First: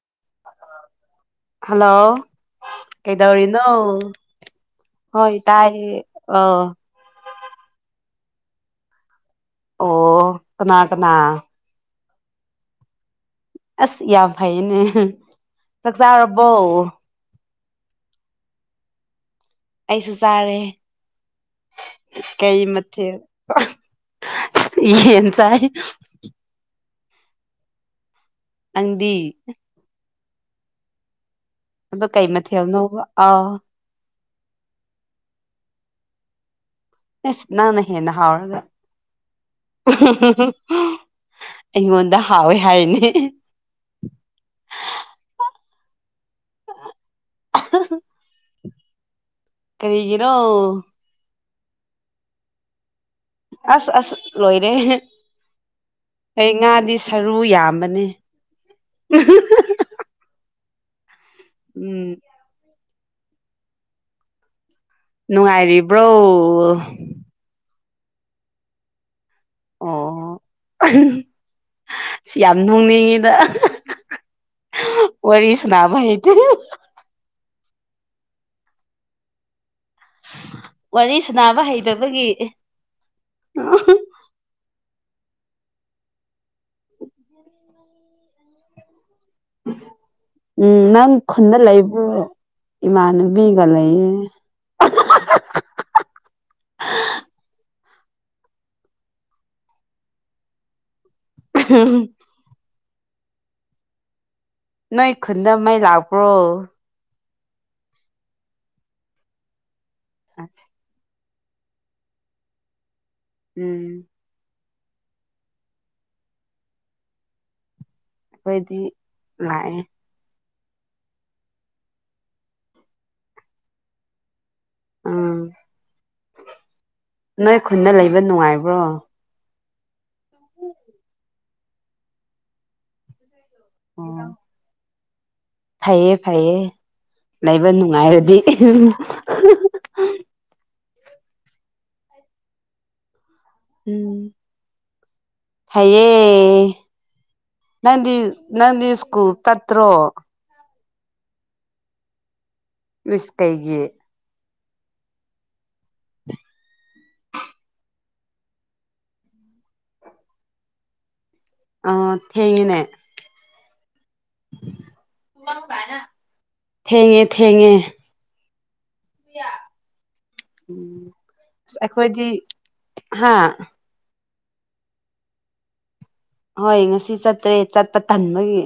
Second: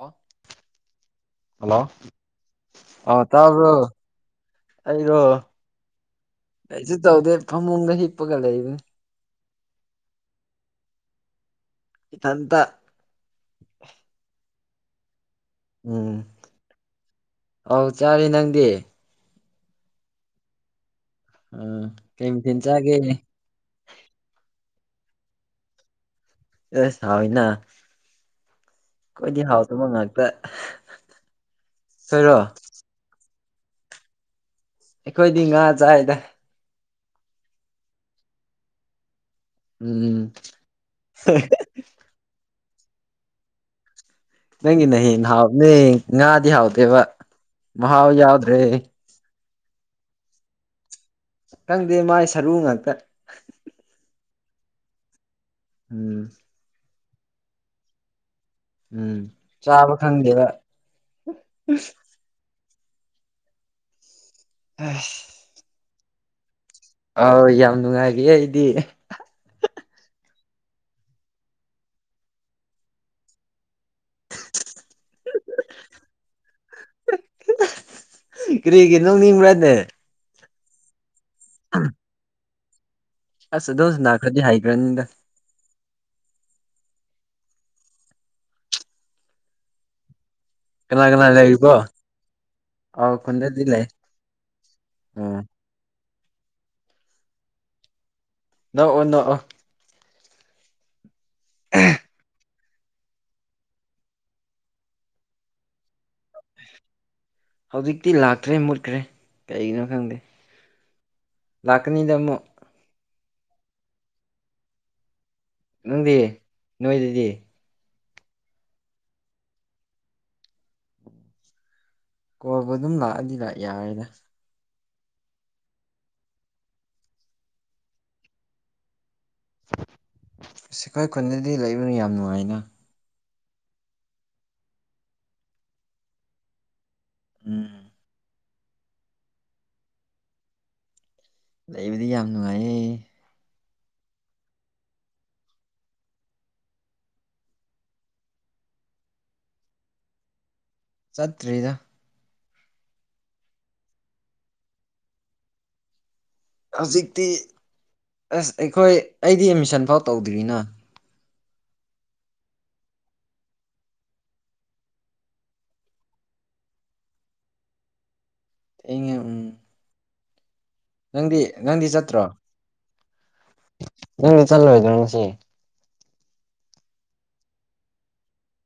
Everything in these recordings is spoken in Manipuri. ꯑꯣ ꯍꯜꯂꯣ ꯑꯣ ꯀꯩꯗꯧꯔꯤꯅꯣ ꯇꯥꯕ꯭ꯔꯣ ꯑꯩꯔꯣ ꯍꯣꯏ ꯇꯥꯏꯌꯦ ꯑꯥ ꯀꯩꯁꯨ ꯇꯧꯗꯦ ꯐꯃꯨꯡꯗ ꯍꯤꯞꯄꯒ ꯂꯩꯕꯅꯦ ꯑꯣ ꯀꯅꯥ ꯀꯅꯥ ꯏꯊꯟꯇ ꯑꯁ ꯌꯥꯝ ꯐꯩꯌꯦꯅꯦ ꯆꯥꯛ ꯎꯝ ꯆꯥꯔꯕꯣ ꯑꯧ ꯆꯥꯔꯦ ꯅꯪꯗꯤ ꯑꯩꯁꯨ ꯆꯥꯔꯦ ꯀꯩ ꯃꯊꯦꯜ ꯌꯦꯟ ꯆꯥꯏ ꯑꯦꯁ ꯍꯥꯎꯋꯤꯅ ꯅꯪꯗꯤ ꯑꯈꯣꯏꯗꯤ ꯍꯥꯎꯇꯕ ꯉꯥꯛꯇ ꯑꯗꯣ ꯀꯩ ꯈꯣꯏꯔꯣ ꯃꯊꯦꯜꯅꯣꯕ ꯑꯧ ꯑꯈꯣꯏꯗꯤ ꯉꯥ ꯆꯥꯏꯗ ꯏꯁ ꯅꯪꯅ ꯍꯦꯟꯅ ꯍꯥꯎꯔꯒ ꯎꯝ ꯑꯩꯉꯣꯟꯗ ꯍꯥꯎꯋꯦ ꯍꯥꯏꯅꯤ ꯅꯪꯒꯤꯅ ꯍꯦꯟꯅ ꯍꯥꯎꯕꯅꯦ ꯉꯥꯗꯤ ꯍꯥꯎꯇꯦꯕ ꯃꯍꯥꯎ ꯌꯥꯎꯗ꯭ꯔꯦ ꯀꯔꯤꯒꯤꯔꯣ ꯈꯪꯗꯦ ꯃꯥꯏ ꯁꯔꯨ ꯉꯥꯛꯇ ꯑꯁ ꯑꯁ ꯂꯣꯏꯔꯦ ꯎꯝ ꯍꯦ ꯉꯥꯗꯤ ꯁꯔꯨ ꯌꯥꯝꯕꯅꯦ ꯎꯝ ꯆꯥꯕ ꯈꯪꯗꯦꯕ ꯎꯝ ꯅꯨꯡꯉꯥꯏꯔꯤꯕ꯭ꯔꯣ ꯑꯥꯎ ꯌꯥꯝ ꯅꯨꯡꯉꯥꯏꯔꯤꯌꯦ ꯑꯩꯗꯤ ꯑꯣ ꯁꯤ ꯌꯥꯝ ꯅꯣꯡꯅꯤꯡꯉꯤꯗ ꯋꯥꯔꯤ ꯁꯥꯅꯕ ꯍꯩꯇꯦ ꯀꯔꯤꯒꯤ ꯅꯣꯛꯅꯤꯡꯕ꯭ꯔꯅꯦ ꯋꯥꯔꯤ ꯁꯅꯕ ꯍꯩꯇꯕꯒꯤ ꯑꯁ ꯑꯗꯨꯝ ꯁꯥꯅꯈ꯭ꯔꯗꯤ ꯍꯩꯈ꯭ꯔꯅꯤꯗ ꯎꯝ ꯀꯅꯥ ꯅꯪ ꯀꯅꯥ ꯈꯨꯟꯗ ꯂꯩꯔꯤꯕꯣ ꯂꯩꯕ꯭ꯔꯣ ꯑꯥꯎ ꯈꯨꯟꯗꯗꯤ ꯏꯃꯥꯟꯅꯕꯤꯒ ꯂꯩ ꯂꯩꯌꯦ [inaudible] ꯎꯝ ꯅꯣꯛꯑꯣ ꯅꯣꯛꯑꯣ ꯍ ꯎꯝ ꯅꯣꯏ ꯈꯨꯨꯟꯗ ꯃꯩ ꯂꯥꯛꯄ꯭ꯔꯣ ꯍꯧꯖꯤꯛꯇꯤ ꯂꯥꯛꯇ꯭ꯔꯦ ꯃꯨꯠꯈ꯭ꯔꯦ ꯀꯩꯒꯤꯅꯣ ꯈꯪꯗꯦ ꯎꯝ ꯂꯥꯛꯀꯅꯤꯗ ꯑꯃꯨꯛ ꯎꯝ ꯅꯪꯗꯤ ꯅꯣꯏꯗꯗꯤ ꯑꯈꯣꯏꯗꯤ ꯂꯥꯛꯑꯦ ꯀꯣꯜꯕꯨ ꯑꯗꯨꯝ ꯂꯥꯛꯑꯗꯤ ꯂꯥꯛ ꯌꯥꯔꯦꯗ ꯎꯝ ꯅꯣꯏ ꯈꯨꯟꯅ ꯂꯩꯕ ꯅꯨꯡꯉꯥꯏꯕ꯭ꯔꯣ ꯑꯈꯣꯏ ꯈꯨꯟꯗꯗꯤ ꯂꯩꯕꯅ ꯌꯥꯝ ꯅꯨꯡꯉꯥꯏꯅ ꯎꯝ ꯐꯩꯌꯦ ꯐꯩꯌꯦ ꯂꯩꯕ ꯎꯝ ꯅꯨꯡꯉꯥꯏꯔꯗꯤ [unintelligible] ꯂꯩꯕꯗꯤ ꯌꯥꯝ ꯅꯨꯡꯉꯥꯏꯌꯦ ꯎꯝ ꯐꯩꯌꯦ ꯅꯪꯗꯤ ꯅꯪꯗꯤ ꯁ꯭ꯀꯨꯜ ꯀꯠꯇ꯭ꯔꯣ ꯆꯠꯇ꯭ꯔꯤꯗ ꯏꯁ ꯀꯩꯒꯤ ꯍꯧꯖꯤꯛꯇꯤ ꯑꯁ ꯑꯈꯣꯏ ꯑꯩꯗꯤ ꯑꯦꯠꯃꯤꯁꯟ ꯐꯥꯎ ꯇꯧꯗ꯭ꯔꯤꯅ ꯑꯣ ꯊꯦꯡꯉꯤꯅꯦ ꯊꯦꯡꯉꯦ ꯊꯦꯡꯉꯦ ꯑꯩꯅ ꯎꯝ ꯌꯥ ꯅꯪꯗꯤ ꯅꯪꯗꯤ ꯆꯠꯇ꯭ꯔꯣ ꯍꯥꯥ ꯅꯪꯗꯤ ꯆꯠꯂꯣꯏꯗ꯭ꯔꯣ ꯉꯁꯤ ꯍꯣꯏ ꯉꯁꯤ ꯆꯠꯇ꯭ꯔꯦ ꯆꯠꯄ ꯇꯟꯕꯒꯤ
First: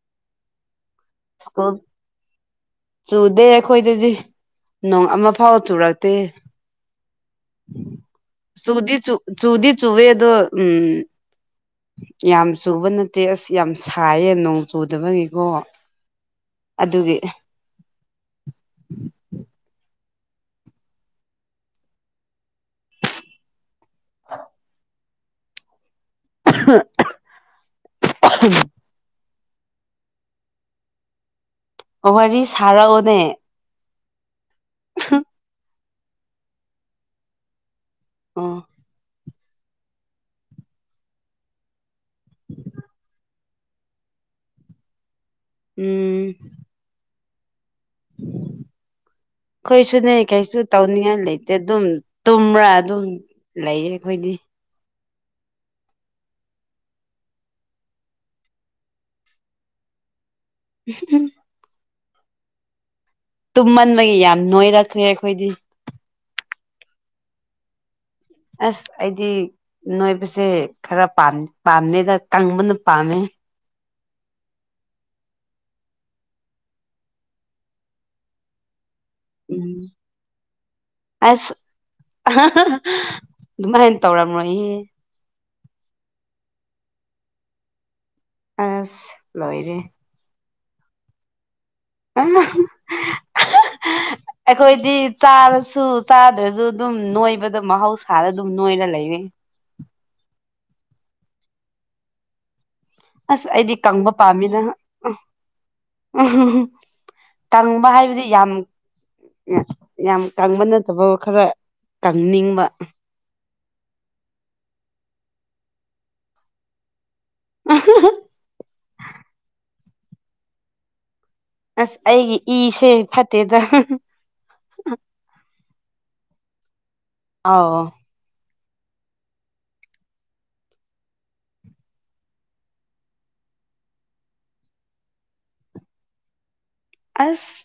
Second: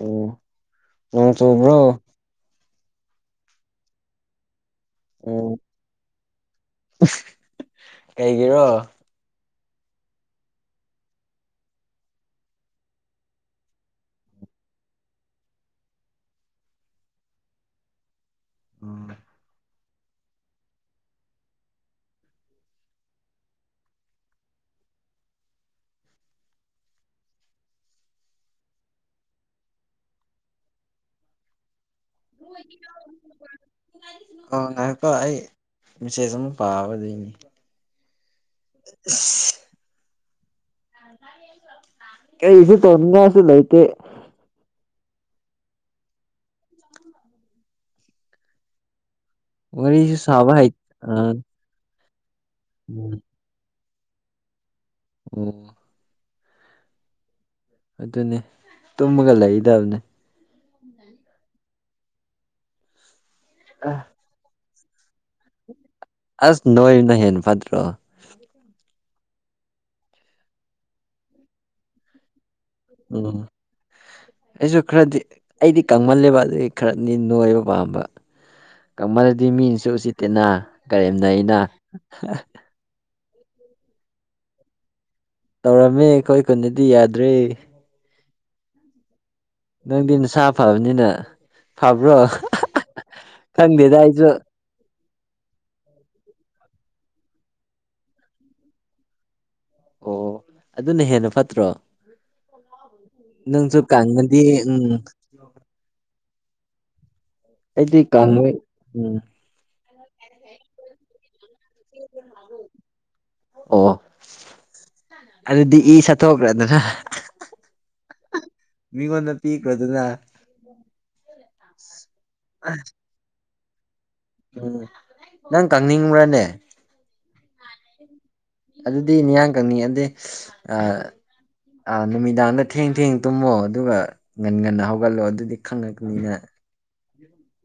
ꯑꯣ ꯅꯣꯡ ꯁ꯭ꯀꯨꯜ ꯆꯕ꯭ꯔꯣ ꯆꯨꯗꯦ ꯑꯈꯣꯏ ꯗꯗꯤ ꯅꯣꯡ ꯑꯃ ꯎꯝ ꯐꯥꯎ ꯆꯨꯔꯛꯇꯦ ꯀꯩꯒꯤꯔꯣ ꯆꯨꯗꯤ ꯆꯨ ꯆꯨꯗꯤ ꯆꯨꯋꯦꯗꯣ ꯎꯝ ꯌꯥꯝ ꯆꯨꯕ ꯅꯠꯇꯦ ꯑꯁ ꯌꯥꯝ ꯁꯥꯏꯌꯦ ꯅꯣꯡ ꯆꯨꯗꯕꯒꯤꯀꯣ ꯑꯗꯨꯒꯤ ꯎꯝ [inaudible] ꯋꯥꯔꯤ ꯁꯥꯔꯛꯑꯣꯅꯦ ꯑꯥ ꯉꯥꯏꯌꯨꯀꯣ ꯑꯩ ꯃꯦꯁꯦꯖ ꯑꯃ ꯄꯥꯕꯗꯨꯏꯅꯤ ꯑꯣ ꯏꯁ ꯀꯔꯤꯁꯨ ꯇꯧꯅꯤꯡꯉꯏꯁꯨ ꯂꯩ ꯇꯦ ꯎꯝ ꯈꯣꯏꯁꯨꯅꯦ ꯋꯥꯔꯤꯁꯨ ꯁꯥꯕ ꯀꯩꯁꯨ ꯍꯩ ꯑ ꯇꯧꯅꯤꯡꯉꯏ ꯂꯩꯇꯦ ꯑꯗꯨꯝ ꯇꯨꯝꯕ꯭ꯔꯥ ꯑꯗꯨꯝ ꯂꯩꯌꯦ ꯑꯈꯣꯏꯗꯤ ꯎꯝ ꯑꯗꯨꯅꯦ ꯇꯨꯝꯃꯒ ꯂꯩꯗꯕꯅꯦ [inaudible] ꯇꯨꯝꯃꯟꯕꯒꯤ ꯌꯥꯝ ꯅꯣꯏꯔꯛꯈ꯭ꯔꯦ ꯑꯈꯣꯏꯗꯤ ꯑꯁ ꯅꯣꯏꯕꯅ ꯍꯦꯟꯅ ꯐꯠꯇ꯭ꯔꯣ ꯑꯁ ꯑꯩꯗꯤ ꯅꯣꯏꯕꯁꯦ ꯈꯔ ꯄꯥꯝꯃꯦꯗ ꯀꯪꯕꯅ ꯄꯥꯝꯃꯦ ꯎꯝ [inaudible] ꯑꯩꯁꯨ ꯈꯔꯗꯤ ꯑꯩꯗꯤ ꯀꯪꯃꯜꯂꯦꯕ ꯑꯗꯨꯏ ꯈꯔꯅꯤ ꯅꯣꯏꯕ ꯄꯥꯝꯕ ꯀꯪꯃꯜꯂꯗꯤ ꯃꯤꯅꯁꯨ ꯎꯝ ꯎꯁꯤꯠꯇꯦꯅ ꯑꯁ ꯀꯔꯦꯝꯅꯩꯅ ꯑꯗꯨꯃꯥꯏꯅ ꯇꯧꯔꯝ꯭ꯔꯣꯏꯌꯦ ꯇꯧꯔꯝꯃꯦ ꯑꯈꯣꯏ ꯈꯨꯟꯗꯗꯤ ꯌꯥꯗ꯭ꯔꯦ ꯑꯁ ꯂꯣꯏꯔꯦ ꯅꯪꯗꯤ ꯅꯁꯥ ꯐꯕꯅꯤꯅ ꯐꯕ꯭ꯔꯣ ꯈꯪꯗꯦꯗ ꯑꯩꯁꯨ ꯑꯩꯈꯣꯏꯗꯤ ꯆꯥꯔꯁꯨ ꯆꯥꯗ꯭ꯔꯁꯨ ꯑꯗꯨꯝ ꯅꯣꯏꯕꯗ ꯃꯍꯧꯁꯥꯗ ꯑꯗꯨꯝ ꯅꯣꯏꯔ ꯂꯩꯔꯦ ꯑꯣ ꯑꯗꯨꯅ ꯍꯦꯟꯅ ꯐꯠꯇ꯭ꯔꯣ ꯑꯁ ꯑꯩꯗꯤ ꯅꯪꯁꯨ ꯀꯪꯕ ꯄꯥꯝꯃꯤꯅ ꯀꯪꯉꯗꯤ ꯎꯝ ꯑꯍꯨꯡ ꯍꯨ ꯀꯪꯕ ꯑꯩꯗꯤ ꯍꯥꯏꯕꯗꯤ ꯌꯥꯝ ꯀꯪꯉꯣꯏ ꯎꯝ ꯌꯥꯝ ꯀꯪꯕ ꯅꯠꯇꯕ ꯈꯔ ꯀꯪꯅꯤꯡꯕ ꯑꯣ ꯑꯗꯨꯗꯤ ꯏ ꯆꯠꯊꯣꯛꯈ꯭ꯔꯗꯅ ꯃꯤꯉꯣꯟꯗ ꯄꯤꯈ꯭ꯔ ꯑꯗꯨꯅ ꯑꯁ ꯑꯩꯒꯤ ꯏꯁꯦ ꯐꯠꯇꯦꯗ ꯎꯝ ꯅꯪ ꯀꯪꯅꯤꯡꯕ꯭ꯔꯅꯦ ꯑꯧ ꯑꯗꯨꯗꯤ ꯃꯤꯌꯥꯡ ꯀꯛꯅꯤꯡꯉꯥꯗꯤ ꯑ ꯑꯥ ꯅꯨꯃꯤꯗꯥꯡꯗ ꯊꯦꯡ ꯊꯦꯡ ꯇꯨꯝꯃꯣ ꯑꯗꯨꯒ ꯉꯟ ꯉꯟꯅ ꯍꯧꯒꯠꯂꯣ ꯑꯗꯨꯗꯤ ꯈꯪꯉꯛꯄꯅꯤꯅ ꯑꯁ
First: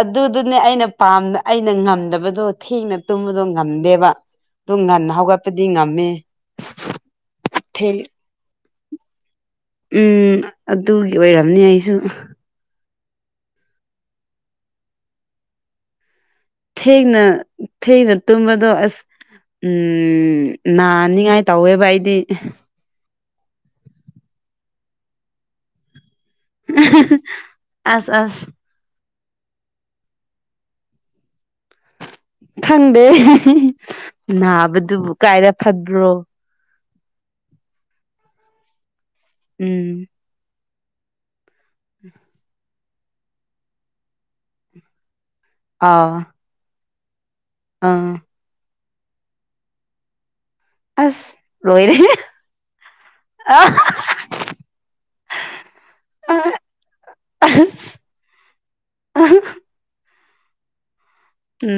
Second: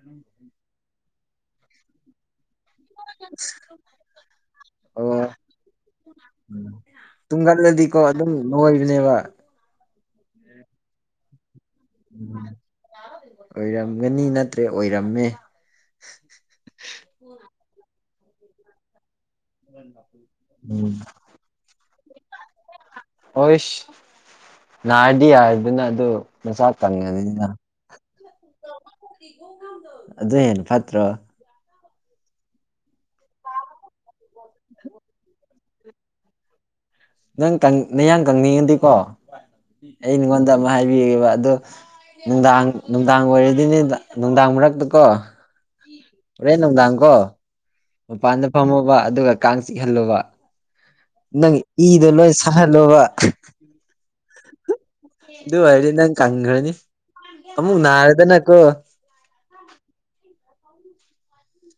ꯑꯗꯨꯗꯨꯅꯦ ꯑꯩꯅ ꯄꯥꯝ ꯑꯩꯅ ꯉꯝꯗꯕꯗꯣ ꯊꯦꯡꯅ ꯇꯨꯝꯕꯗꯣ ꯉꯝꯗꯦꯕ ꯑꯗꯨꯝ ꯉꯟꯅ ꯍꯧꯒꯠꯄꯗꯤ ꯉꯝꯃꯦ ꯇꯨꯡꯒꯠꯂꯗꯤꯀꯣ ꯊꯦꯡ ꯑꯗꯨꯝ ꯅꯣꯏꯕꯅꯦꯕ ꯎꯝ ꯑꯗꯨꯒꯤ ꯑꯣꯏꯔꯝꯅꯤ ꯑꯩꯁꯨ ꯑꯣꯏꯔꯝꯒꯅꯤ ꯅꯠꯇ꯭ꯔꯦ ꯑꯣꯏꯔꯝꯃꯦ ꯊꯦꯡꯅ ꯊꯦꯡꯅ ꯇꯨꯝꯝꯕꯗꯣ ꯑꯁ ꯎꯝ ꯎꯝ ꯅꯥꯅꯤꯉꯥꯏ ꯇꯧꯋꯦꯕ ꯑꯩꯗꯤ ꯍꯣꯏꯁ ꯅꯥꯔꯗꯤ ꯌꯥꯔꯦꯗꯅ ꯑꯗꯨ ꯃꯁꯥ ꯀꯩꯉꯅꯤꯅ ꯑꯁ ꯑꯁ ꯑꯗꯨ ꯑꯗꯨ ꯍꯦꯟꯅ ꯐꯠꯇ꯭ꯔꯣ ꯈꯪꯗꯦ ꯅꯥꯕꯗꯨꯕꯨ ꯀꯥꯏꯗ ꯐꯕ꯭ꯔꯣ ꯅꯪ ꯅꯌꯥꯡ ꯀꯪꯅꯤꯡꯉꯗꯤꯀꯣ ꯎꯝ ꯑꯩꯉꯣꯟꯗ ꯑꯃ ꯍꯥꯏꯕꯤꯒꯦꯕ ꯑꯗꯣ ꯅꯨꯡꯗꯥꯡ ꯅꯨꯡꯗꯥꯡ ꯑꯣꯏꯔꯗꯤꯅꯦꯗ ꯅꯨꯡꯗꯥꯡ ꯃꯔꯛꯇꯀꯣ ꯑꯥꯎ ꯍꯣꯔꯦꯟ ꯅꯨꯡꯗꯥꯡ ꯀꯣ ꯑꯥ ꯃꯄꯥꯟꯗ ꯐꯝꯃꯣꯕ ꯑꯗꯨꯒ ꯀꯥꯡ ꯆꯤꯛꯍꯜꯂꯨꯕ ꯑꯁ ꯅꯪ ꯂꯣꯏꯔꯦ ꯏꯗꯣ ꯂꯣꯏ ꯁꯥꯍꯜꯂꯣꯕ ꯑꯁ ꯑꯗꯨ ꯑꯣꯏꯔꯗꯤ ꯅꯪ ꯀꯪꯒꯅꯤ ꯑꯃꯨꯛ ꯅꯔꯦꯗꯅꯀꯣ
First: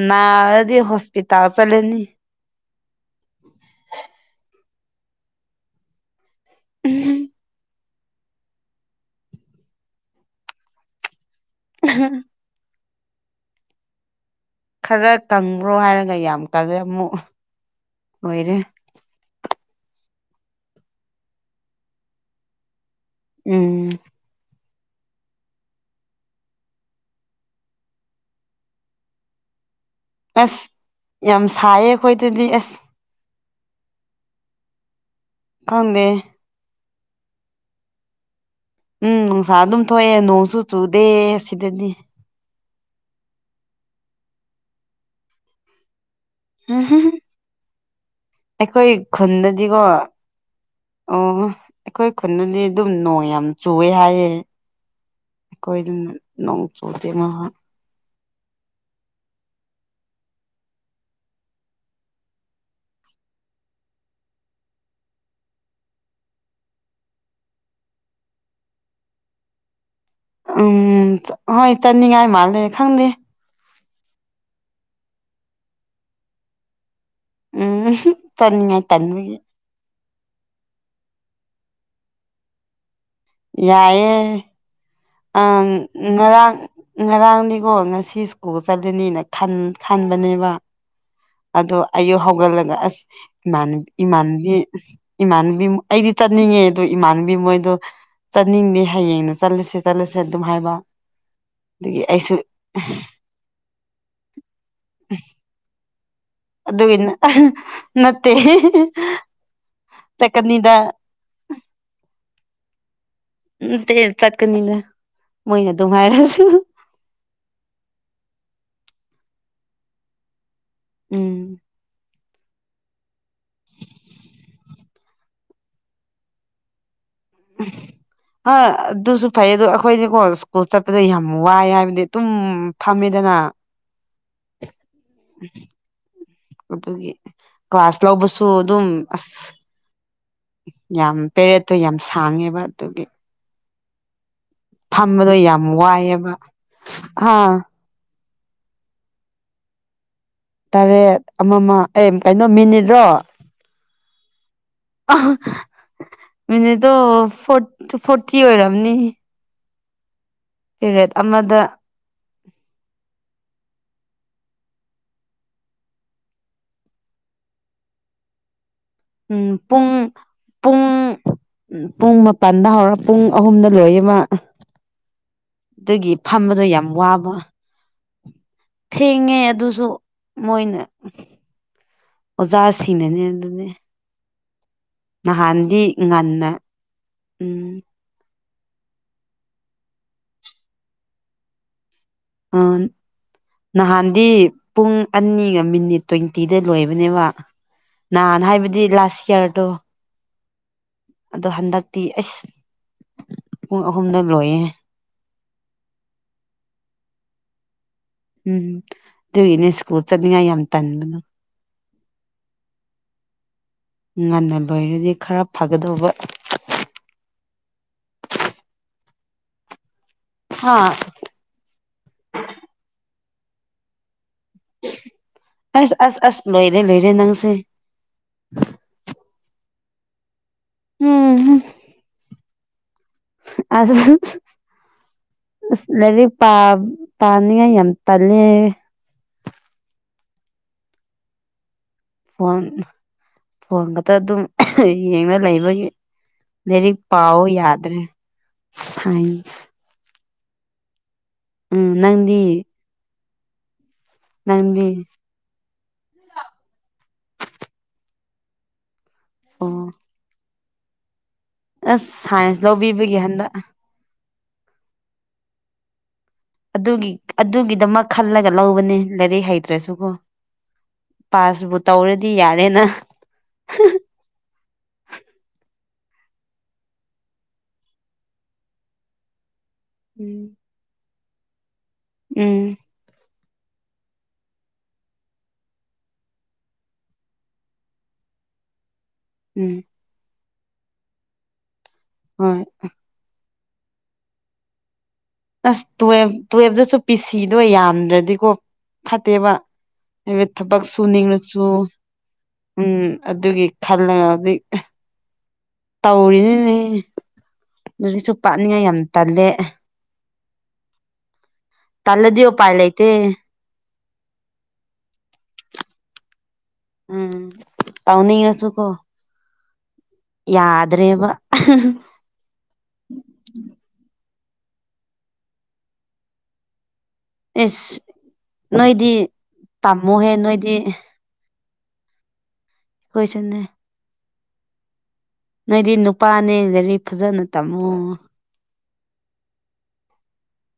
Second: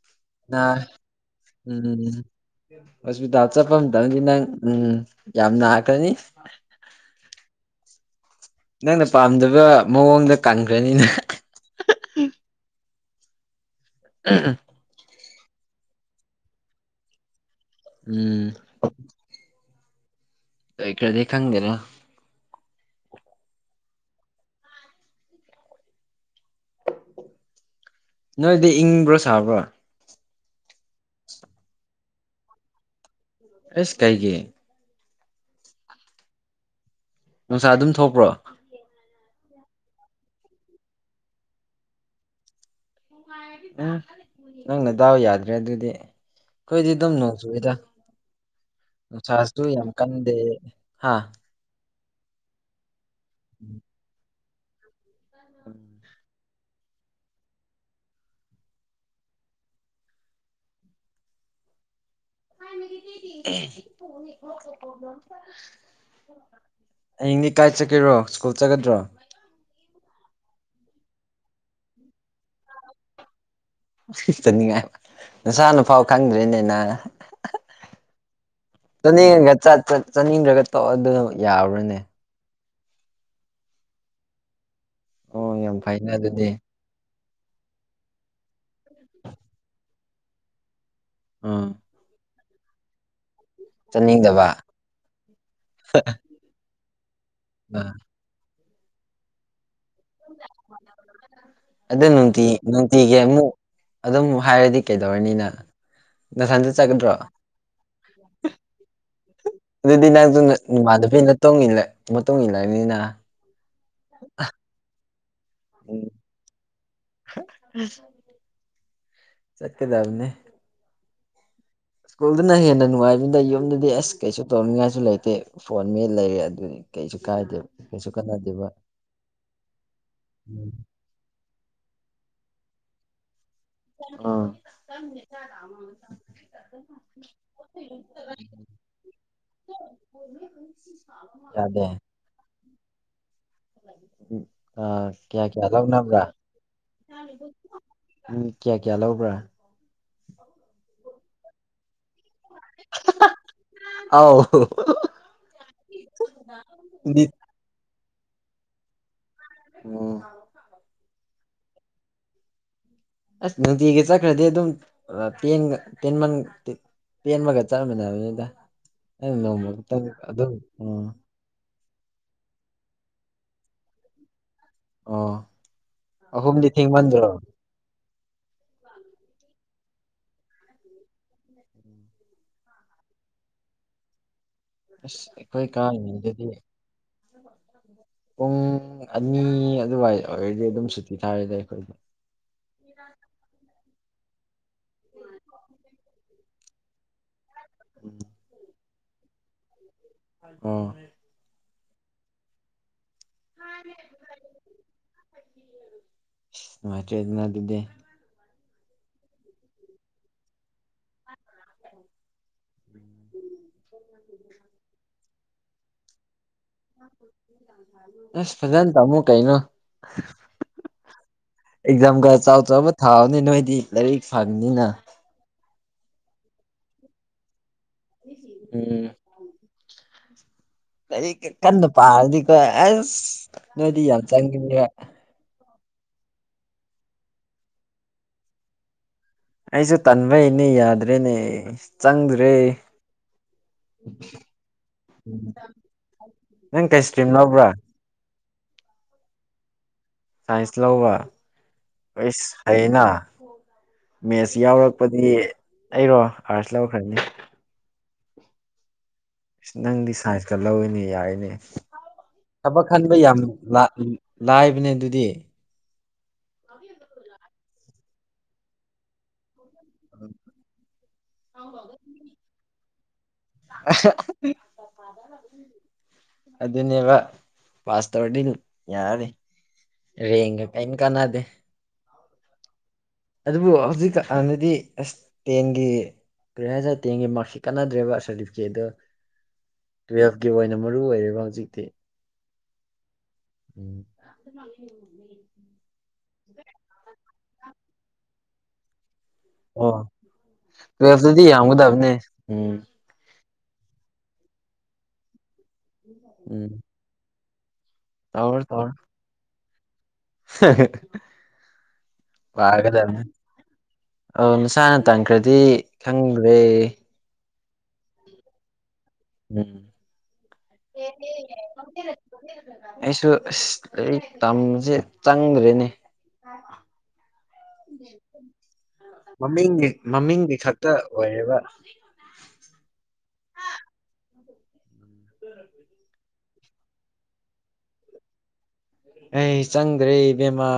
ꯅꯥꯔꯗꯤ ꯍꯣꯁꯄꯤꯇꯥꯜ ꯆꯠꯂꯅꯤ ꯎꯝ ꯍꯣꯁꯄꯤꯇꯥꯜ ꯆꯠꯄ ꯃꯇꯝꯇꯗꯤ ꯅꯪ ꯎꯝ ꯌꯥꯝ ꯅꯥꯔꯛꯀꯅꯤ ꯅꯪꯅ ꯄꯥꯝꯖꯕ ꯃꯑꯣꯡꯗ ꯀꯟꯈ꯭ꯔꯅꯤꯅ ꯑ ꯍ [unintelligible] ꯈꯔ ꯀꯪꯕ꯭ꯔꯣ ꯍꯥꯏꯔꯒ ꯌꯥꯝ ꯀꯪꯉꯦ ꯑꯃꯨꯛ ꯎꯝ ꯂꯣꯏꯔꯦ ꯂꯣꯏꯈꯔꯗꯤ ꯈꯪꯗꯦꯅ ꯎꯝ ꯅꯣꯏꯗꯤ ꯏꯪꯕ꯭ꯔꯣ ꯁꯥꯕ꯭ꯔꯣ ꯑꯁ ꯌꯥꯝ ꯁꯥꯏꯌꯦ ꯑꯈꯣꯏꯗꯗꯤ ꯑꯁ ꯑꯁ ꯀꯩꯒꯤ ꯈꯪꯗꯦ ꯅꯨꯡꯁꯥ ꯑꯗꯨꯝ ꯊꯣꯛꯄ꯭ꯔꯣ ꯎꯝ ꯅꯨꯡꯁꯥ ꯑꯗꯨꯝ ꯊꯣꯛꯑꯦ ꯅꯣꯡꯁꯨ ꯆꯨꯗꯦ ꯑꯁꯤꯗꯗꯤ ꯎꯝ ꯅꯪ ꯅꯗꯥꯎ ꯌꯥꯗ꯭ꯔꯦ ꯑꯗꯨꯗꯤ ꯑꯩꯈꯣꯏꯗꯤ ꯑꯗꯨꯝ ꯅꯣꯡ ꯆꯨꯌꯦꯗ ꯑꯈꯣꯏ ꯈꯨꯟꯗꯗꯤꯀꯣ ꯍꯥ ꯑꯣ ꯑꯈꯣꯏ ꯈꯨꯗꯗꯤ ꯑꯗꯨꯝ ꯅꯣꯡ ꯌꯥꯝ ꯆꯨꯑꯦ ꯍꯥꯏꯌꯦ ꯀꯣꯏꯗꯅ ꯅꯣꯡ ꯆꯨꯗ ꯃꯥ [inaudible] ꯍꯌꯦꯡꯗꯤ ꯀꯥꯏ ꯆꯠꯀꯦꯔꯣ ꯁ꯭ꯀꯨꯜ ꯆꯠꯀꯗ꯭ꯔꯣ ꯎꯝ ꯍꯣꯏ ꯆꯅꯤꯡꯉꯥꯏ ꯃꯥꯜꯂꯦ ꯈꯪꯗꯦ ꯆꯠꯅꯤꯡꯉꯥꯏ ꯅꯁꯥꯅꯐꯥꯎ ꯈꯪꯗ꯭ꯔꯤꯅꯦꯅ ꯎꯝ ꯆꯠꯅꯤꯡꯉꯥꯏ ꯇꯟꯕꯒꯤ ꯆꯠꯅꯤꯡꯉꯒ ꯆꯠꯄ ꯆꯥꯅꯤꯡꯗ꯭ꯔꯒ ꯇꯧꯑ ꯑꯗꯨ ꯌꯥꯕ꯭ꯔꯅꯦ ꯌꯥꯏꯑꯦ ꯑꯣ ꯑꯥ ꯌꯥꯝ ꯐꯩꯅ ꯑꯗꯨꯗꯤ ꯉꯔꯥꯡ ꯉꯔꯥꯡꯗꯤꯀꯣ ꯉꯁꯤ ꯁ꯭ꯀꯨꯜ ꯆꯠꯂꯅꯤꯅ ꯈꯟ ꯈꯟꯕꯅꯦꯕ ꯎꯝ ꯑꯗꯨ ꯑꯌꯨꯛ ꯍꯧꯒꯠꯂꯒ ꯑꯁ ꯃꯥꯟꯅꯦ ꯆꯠꯅꯤꯡꯗꯕ ꯏꯃꯥꯟꯅꯕꯤ ꯏꯃꯥꯟꯅꯕꯤ ꯑꯩꯗꯤ ꯆꯠꯅꯤꯡꯉꯦ ꯑꯗꯣ ꯏꯃꯥꯟꯅꯕꯤ ꯃꯣꯏꯗꯣ ꯑꯥ ꯆꯠꯅꯤꯡꯗꯦ ꯍꯌꯦꯡꯅ ꯆꯠꯂꯁꯦ ꯆꯠꯂꯁꯦ ꯑꯗꯨꯝ ꯍꯥꯏꯕ ꯑꯗꯨꯒꯤ ꯑꯗꯨ ꯑꯩꯁꯨ ꯅꯨꯡꯇꯤ ꯅꯨꯡꯇꯤꯒꯤ ꯑꯃꯨꯛ ꯑꯗꯨꯝ ꯍꯥꯏꯔꯗꯤ ꯀꯩꯗꯧꯔꯅꯤ ꯅꯪ ꯅꯊꯟꯇ ꯑꯗꯨꯒꯤ ꯆꯠꯀꯗ꯭ꯔꯣ ꯅꯠꯇꯦ ꯑꯗꯨꯗꯤ ꯅꯪꯁꯨ ꯆꯠꯀꯅꯤꯗ ꯅꯃꯥꯅꯕꯤꯅ ꯃꯇꯨꯡ ꯏꯜꯂꯦ ꯃꯇꯨꯡ ꯏꯂꯕꯅꯤꯅ ꯎꯝ ꯇꯦ ꯆꯠꯀꯅꯤꯗ ꯃꯣꯏꯅ ꯑꯗꯨ ꯎꯝ ꯍꯥꯏꯔꯁꯨ ꯆꯠꯀꯗꯕꯅꯦ ꯎꯝ ꯁ꯭ꯀꯨꯜꯗꯅ ꯍꯦꯟꯅ ꯅꯨꯡꯉꯥꯏꯕꯅꯤꯗ ꯌꯨꯝꯗꯗꯤ ꯑꯁ ꯀꯩꯁꯨ ꯇꯧꯅꯤꯡꯉꯥꯏꯁꯨ ꯂꯩꯇꯦ ꯐꯣꯟ ꯃꯦꯠ ꯂꯩꯔꯦ ꯑꯗꯨꯅꯤ ꯀꯩꯁꯨ ꯀꯥꯏꯗꯦꯕ ꯀꯩꯁꯨ ꯀꯥꯟꯅꯗꯦꯕ ꯑꯥ ꯑꯗꯨꯁꯨ ꯐꯩ ꯑꯗꯨ ꯑꯈꯣꯏꯗꯤꯀꯣ ꯁ꯭ꯀꯨꯜ ꯆꯠꯄꯗ ꯌꯥꯝ ꯋꯥꯏ ꯍꯥꯏ ꯑꯗꯨꯝ ꯐꯝꯃꯦꯗꯅ ꯑꯥ ꯑꯗꯨꯒꯤ ꯀ꯭ꯂꯥꯁ ꯂꯧꯕꯁꯨ ꯑꯗꯨꯝ ꯑꯁ ꯌꯥꯝ ꯄꯦꯔꯦꯠꯇꯣ ꯌꯥꯗꯦ ꯌꯥꯝ ꯁꯥꯡꯉꯦꯕ ꯑꯗꯨꯒꯤ ꯎꯝ ꯑꯥ ꯐꯝꯕꯗꯣ ꯀꯌꯥ ꯌꯥꯝ ꯀꯌꯥ ꯂꯧꯅꯕ꯭ꯔꯥ ꯋꯥꯏꯑꯦꯕ ꯍꯥꯥ ꯎꯝ ꯀꯌꯥ ꯀꯌꯥ ꯂꯧꯕ꯭ꯔꯥ ꯇꯔꯦꯠ ꯑꯃꯃ ꯑꯦ ꯀꯩꯅꯣ ꯃꯤꯅꯤꯠꯔꯣ ꯑꯥꯎ ꯃꯅꯤꯠꯇꯣ ꯅꯤꯠ ꯐꯣꯔꯇꯤ ꯐꯣꯔꯇꯤ ꯑꯣꯏꯔꯝꯅꯤ ꯑꯣ ꯄꯦꯔꯦꯠ ꯑꯃꯗ ꯑꯁ ꯅꯨꯡꯇꯤꯒꯤ ꯆꯠꯈ꯭ꯔꯗꯤ ꯑꯗꯨꯝ ꯇꯦꯟ ꯇꯦꯟꯃꯟ ꯇꯦꯟꯕꯒ ꯆꯠꯃꯤꯟꯅꯕꯅꯤꯗ ꯑꯩꯅ ꯎꯝ ꯅꯣꯡꯃ ꯄꯨꯡ ꯈꯛꯇꯪ ꯑꯗꯨꯝ ꯄꯨꯡ ꯎꯝ ꯄꯨꯡ ꯃꯥꯄꯜꯗ ꯍꯧꯔ ꯄꯨꯡ ꯑꯍꯨꯝꯗ ꯂꯣꯏꯌꯦꯕ ꯑꯣ ꯑꯗꯨꯒꯤ ꯐꯝꯕꯗꯣ ꯑꯍꯨꯝꯗꯤ ꯌꯥꯝ ꯊꯦꯡꯃꯟꯗ꯭ꯔꯣ ꯋꯥꯕ ꯊꯦꯡꯉꯦ ꯑꯗꯨꯁꯨ ꯃꯣꯏꯅ ꯑꯣꯖꯥꯁꯤꯡꯅꯅꯦ ꯑꯗꯨꯅꯦ ꯑꯁ ꯑꯈꯣꯏ ꯅꯍꯥꯟꯗꯤ ꯀꯥꯔꯤꯉꯩꯗꯗꯤ ꯉꯟꯅ ꯎꯝ ꯄꯨꯡ ꯑꯅꯤ ꯑꯗꯨꯋꯥꯏ ꯑꯣꯏꯔꯗꯤ ꯑꯗꯨꯝ ꯁꯨꯇꯤ ꯊꯥꯔꯦꯗ ꯑꯈꯣꯏꯗꯤ ꯑꯥ ꯅꯍꯥꯟ ꯗꯤ ꯄꯨꯡ ꯑꯅꯤꯒ ꯃꯤꯅꯤꯠ ꯇ꯭ꯋꯦꯟꯇꯤꯗ ꯂꯣꯏꯕꯅꯦꯕ ꯅꯍꯥꯟ ꯍꯥꯏꯕꯗꯤ ꯂꯥꯁ ꯁ꯭ꯌꯥꯔꯗꯣ ꯑꯣ ꯇꯤ ꯑꯩꯁ ꯄꯨꯡ ꯑꯍꯨꯝꯗ ꯂꯣꯏꯌꯦ ꯅꯨꯉꯥꯏꯇ꯭ꯔꯦꯗꯅ ꯑꯗꯨꯗꯤ ꯎꯝ ꯑꯗꯨꯒꯤꯅꯦ ꯁ꯭ꯀꯨꯜ ꯆꯠꯅꯤꯉꯥꯏ ꯌꯥꯝ ꯇꯟꯕ ꯉꯟꯅ ꯂꯣꯏꯔꯗꯤ ꯈꯔ ꯐꯒꯗꯧꯕ ꯑꯁ ꯐꯖꯅ ꯇꯝꯃꯨ ꯀꯩꯅꯣ ꯍꯥ ꯑꯦꯛꯖꯥꯝꯒ ꯆꯥꯎ ꯆꯥꯎꯕ ꯊꯥꯎꯅꯦ ꯅꯣꯏꯗꯤ ꯂꯥꯏꯔꯤꯛ ꯐꯥꯕꯅꯤꯅ ꯑꯁ ꯑꯁ ꯑꯁ ꯂꯣꯏꯔꯦ ꯂꯣꯏꯔꯦ ꯅꯪꯁꯦ ꯂꯥꯏꯔꯤꯛ ꯎꯝ ꯀꯟꯅ ꯄꯥꯔꯗꯤꯀꯣ ꯑꯁ ꯅꯣꯏꯗꯤ ꯑꯁ ꯌꯥꯝ ꯆꯪꯅꯤꯡꯕ ꯑꯁ ꯂꯩꯥꯔꯤꯛ ꯄꯥ ꯄꯥꯅꯤꯡꯉꯥꯏ ꯌꯥꯝ ꯇꯜꯂꯦ ꯑꯩꯁꯨ ꯇꯟꯕꯩꯅꯦ ꯌꯥꯗ꯭ꯔꯦꯅꯦ ꯆꯪꯗ꯭ꯔꯦ ꯐꯣꯟ ꯐꯣꯟ ꯈꯛꯇ ꯑꯗꯨꯝ ꯌꯦꯡꯅ ꯂꯩꯕꯒꯤ ꯅꯪ ꯂꯩꯔꯤꯛ ꯀꯩ ꯏꯁꯇ꯭ꯔꯤꯝ ꯄꯥꯎꯑꯣ ꯂꯧꯕ꯭ꯔꯥ ꯌꯥꯗ꯭ꯔꯦ ꯁꯥꯏꯟꯁ ꯁꯥꯏꯟꯁ ꯂꯧꯕ ꯎꯝ ꯅꯪꯗꯤ ꯑꯩꯁ ꯍꯩꯅ ꯃꯦꯠꯁ ꯅꯪꯗꯤ ꯌꯥꯎꯔꯛꯄꯗꯤ ꯑꯩꯔꯣ ꯑꯥꯔꯁ ꯂꯧꯈ꯭ꯔꯅꯤ ꯑꯁ ꯑꯣ ꯅꯪꯗꯤ ꯁꯥꯏꯟꯁꯀ ꯂꯧꯏꯅꯦ ꯌꯥꯔꯤꯅꯦ ꯑꯁ ꯁꯥꯏꯟꯁ ꯊꯕꯛ ꯈꯟꯕ ꯂꯧꯕꯤꯕꯒꯤ ꯌꯥꯝ ꯍꯟꯗꯛ ꯂꯥꯏꯕꯅꯦ ꯑꯗꯨꯗꯤ ꯑꯗꯨꯒꯤ ꯑꯗꯨꯒꯤꯗꯃꯛ ꯈꯜꯂꯒ ꯂꯧꯕꯅꯦ ꯂꯥꯏꯔꯤꯛ ꯍꯩꯇ ꯇ꯭ꯔꯁꯨꯀꯣ ꯄꯥꯁꯕꯨ ꯇꯧꯔꯗꯤ ꯌꯥꯔꯦꯅ ꯑꯍ ꯑꯗꯨꯅꯦꯕ ꯄꯥꯁ ꯇꯧꯔꯗꯤ ꯗꯨꯝ ꯌꯥꯔꯅꯤ ꯎꯝ ꯔꯦꯡꯒ ꯀꯩꯝ ꯀꯥꯟꯅꯥꯗꯦ ꯎꯝ ꯑꯗꯨꯕꯨ ꯍꯧꯖꯤꯛ ꯀꯥꯟꯗꯗꯤ ꯑꯁ ꯇꯦꯟꯒꯤ ꯨꯀꯔꯤ ꯍꯥꯢꯁꯤꯔ ꯇꯦꯟꯒꯤ ꯃꯥ꯭ꯔꯛꯁꯤꯠꯇꯣ ꯀꯥꯟꯅꯗ꯭ꯔꯦꯕ ꯁꯥꯔꯐꯤꯀꯦꯠꯗꯣ ꯎꯝ ꯒꯤ ꯑꯣꯏꯅ ꯃꯔꯨ ꯑꯣꯏꯔꯦꯕ ꯍꯧꯖꯤꯛꯇꯤ ꯍꯣꯏ ꯎꯝ ꯑꯁ ꯇꯨꯌꯦꯞ ꯇꯨꯌꯦꯜꯐꯇꯁꯨ ꯄꯤꯁꯤꯗꯣ ꯌꯥꯝꯗ꯭ꯔꯗꯤꯀꯣ ꯐꯠꯇꯦꯕ ꯑꯣ ꯍꯥꯏꯕ ꯊꯕꯛ ꯇꯨꯌꯦꯜꯐꯇꯗꯤ ꯁꯨꯅꯤꯡꯉꯁꯨ ꯌꯥꯝꯒꯗꯕꯅꯦ ꯎꯝ ꯑꯗꯨꯒꯤ ꯈꯜꯂꯒ ꯍꯧꯖꯤꯛ ꯎꯝ ꯇꯧꯔꯤꯅꯤꯅꯦ ꯂꯔꯤꯛꯁꯨ ꯄꯥꯅꯤꯡꯉꯥꯏ ꯌꯥꯝ ꯇꯜꯂꯦ ꯍꯍ ꯇꯜꯂꯗꯤ ꯎꯄꯥꯏ ꯂꯩꯇꯦ ꯑ ꯅꯁꯥꯅ ꯇꯟꯈ꯭ꯔꯗꯤ ꯈꯪ ꯎꯝ ꯇꯥꯎꯅꯤꯡꯔꯁꯨ ꯀꯣ ꯎꯝ [unintelligible] ꯑꯩꯁꯨ ꯑꯁ ꯂꯩꯔꯤꯛ ꯇꯝꯖꯦ ꯆꯪꯗ꯭ꯔꯦꯅꯦ ꯏꯁ ꯅꯣꯏꯗꯤ ꯃꯃꯤꯡꯒꯤ ꯇꯝꯃꯣꯍꯦ ꯃꯃꯤꯡꯒꯤ ꯅꯣꯏꯗꯤ ꯈꯛꯇ ꯑꯣꯏꯔꯦꯕ [unintelligible] ꯍꯣꯏꯁꯟꯅꯦ ꯅꯣꯏꯗꯤ ꯅꯨꯄꯥꯅꯦ ꯂꯩꯔꯤꯛ ꯐꯖꯅ ꯇꯝꯃꯣ ꯑꯩ ꯆꯪꯗ꯭ꯔꯦ ꯏꯕꯦꯝꯃꯥ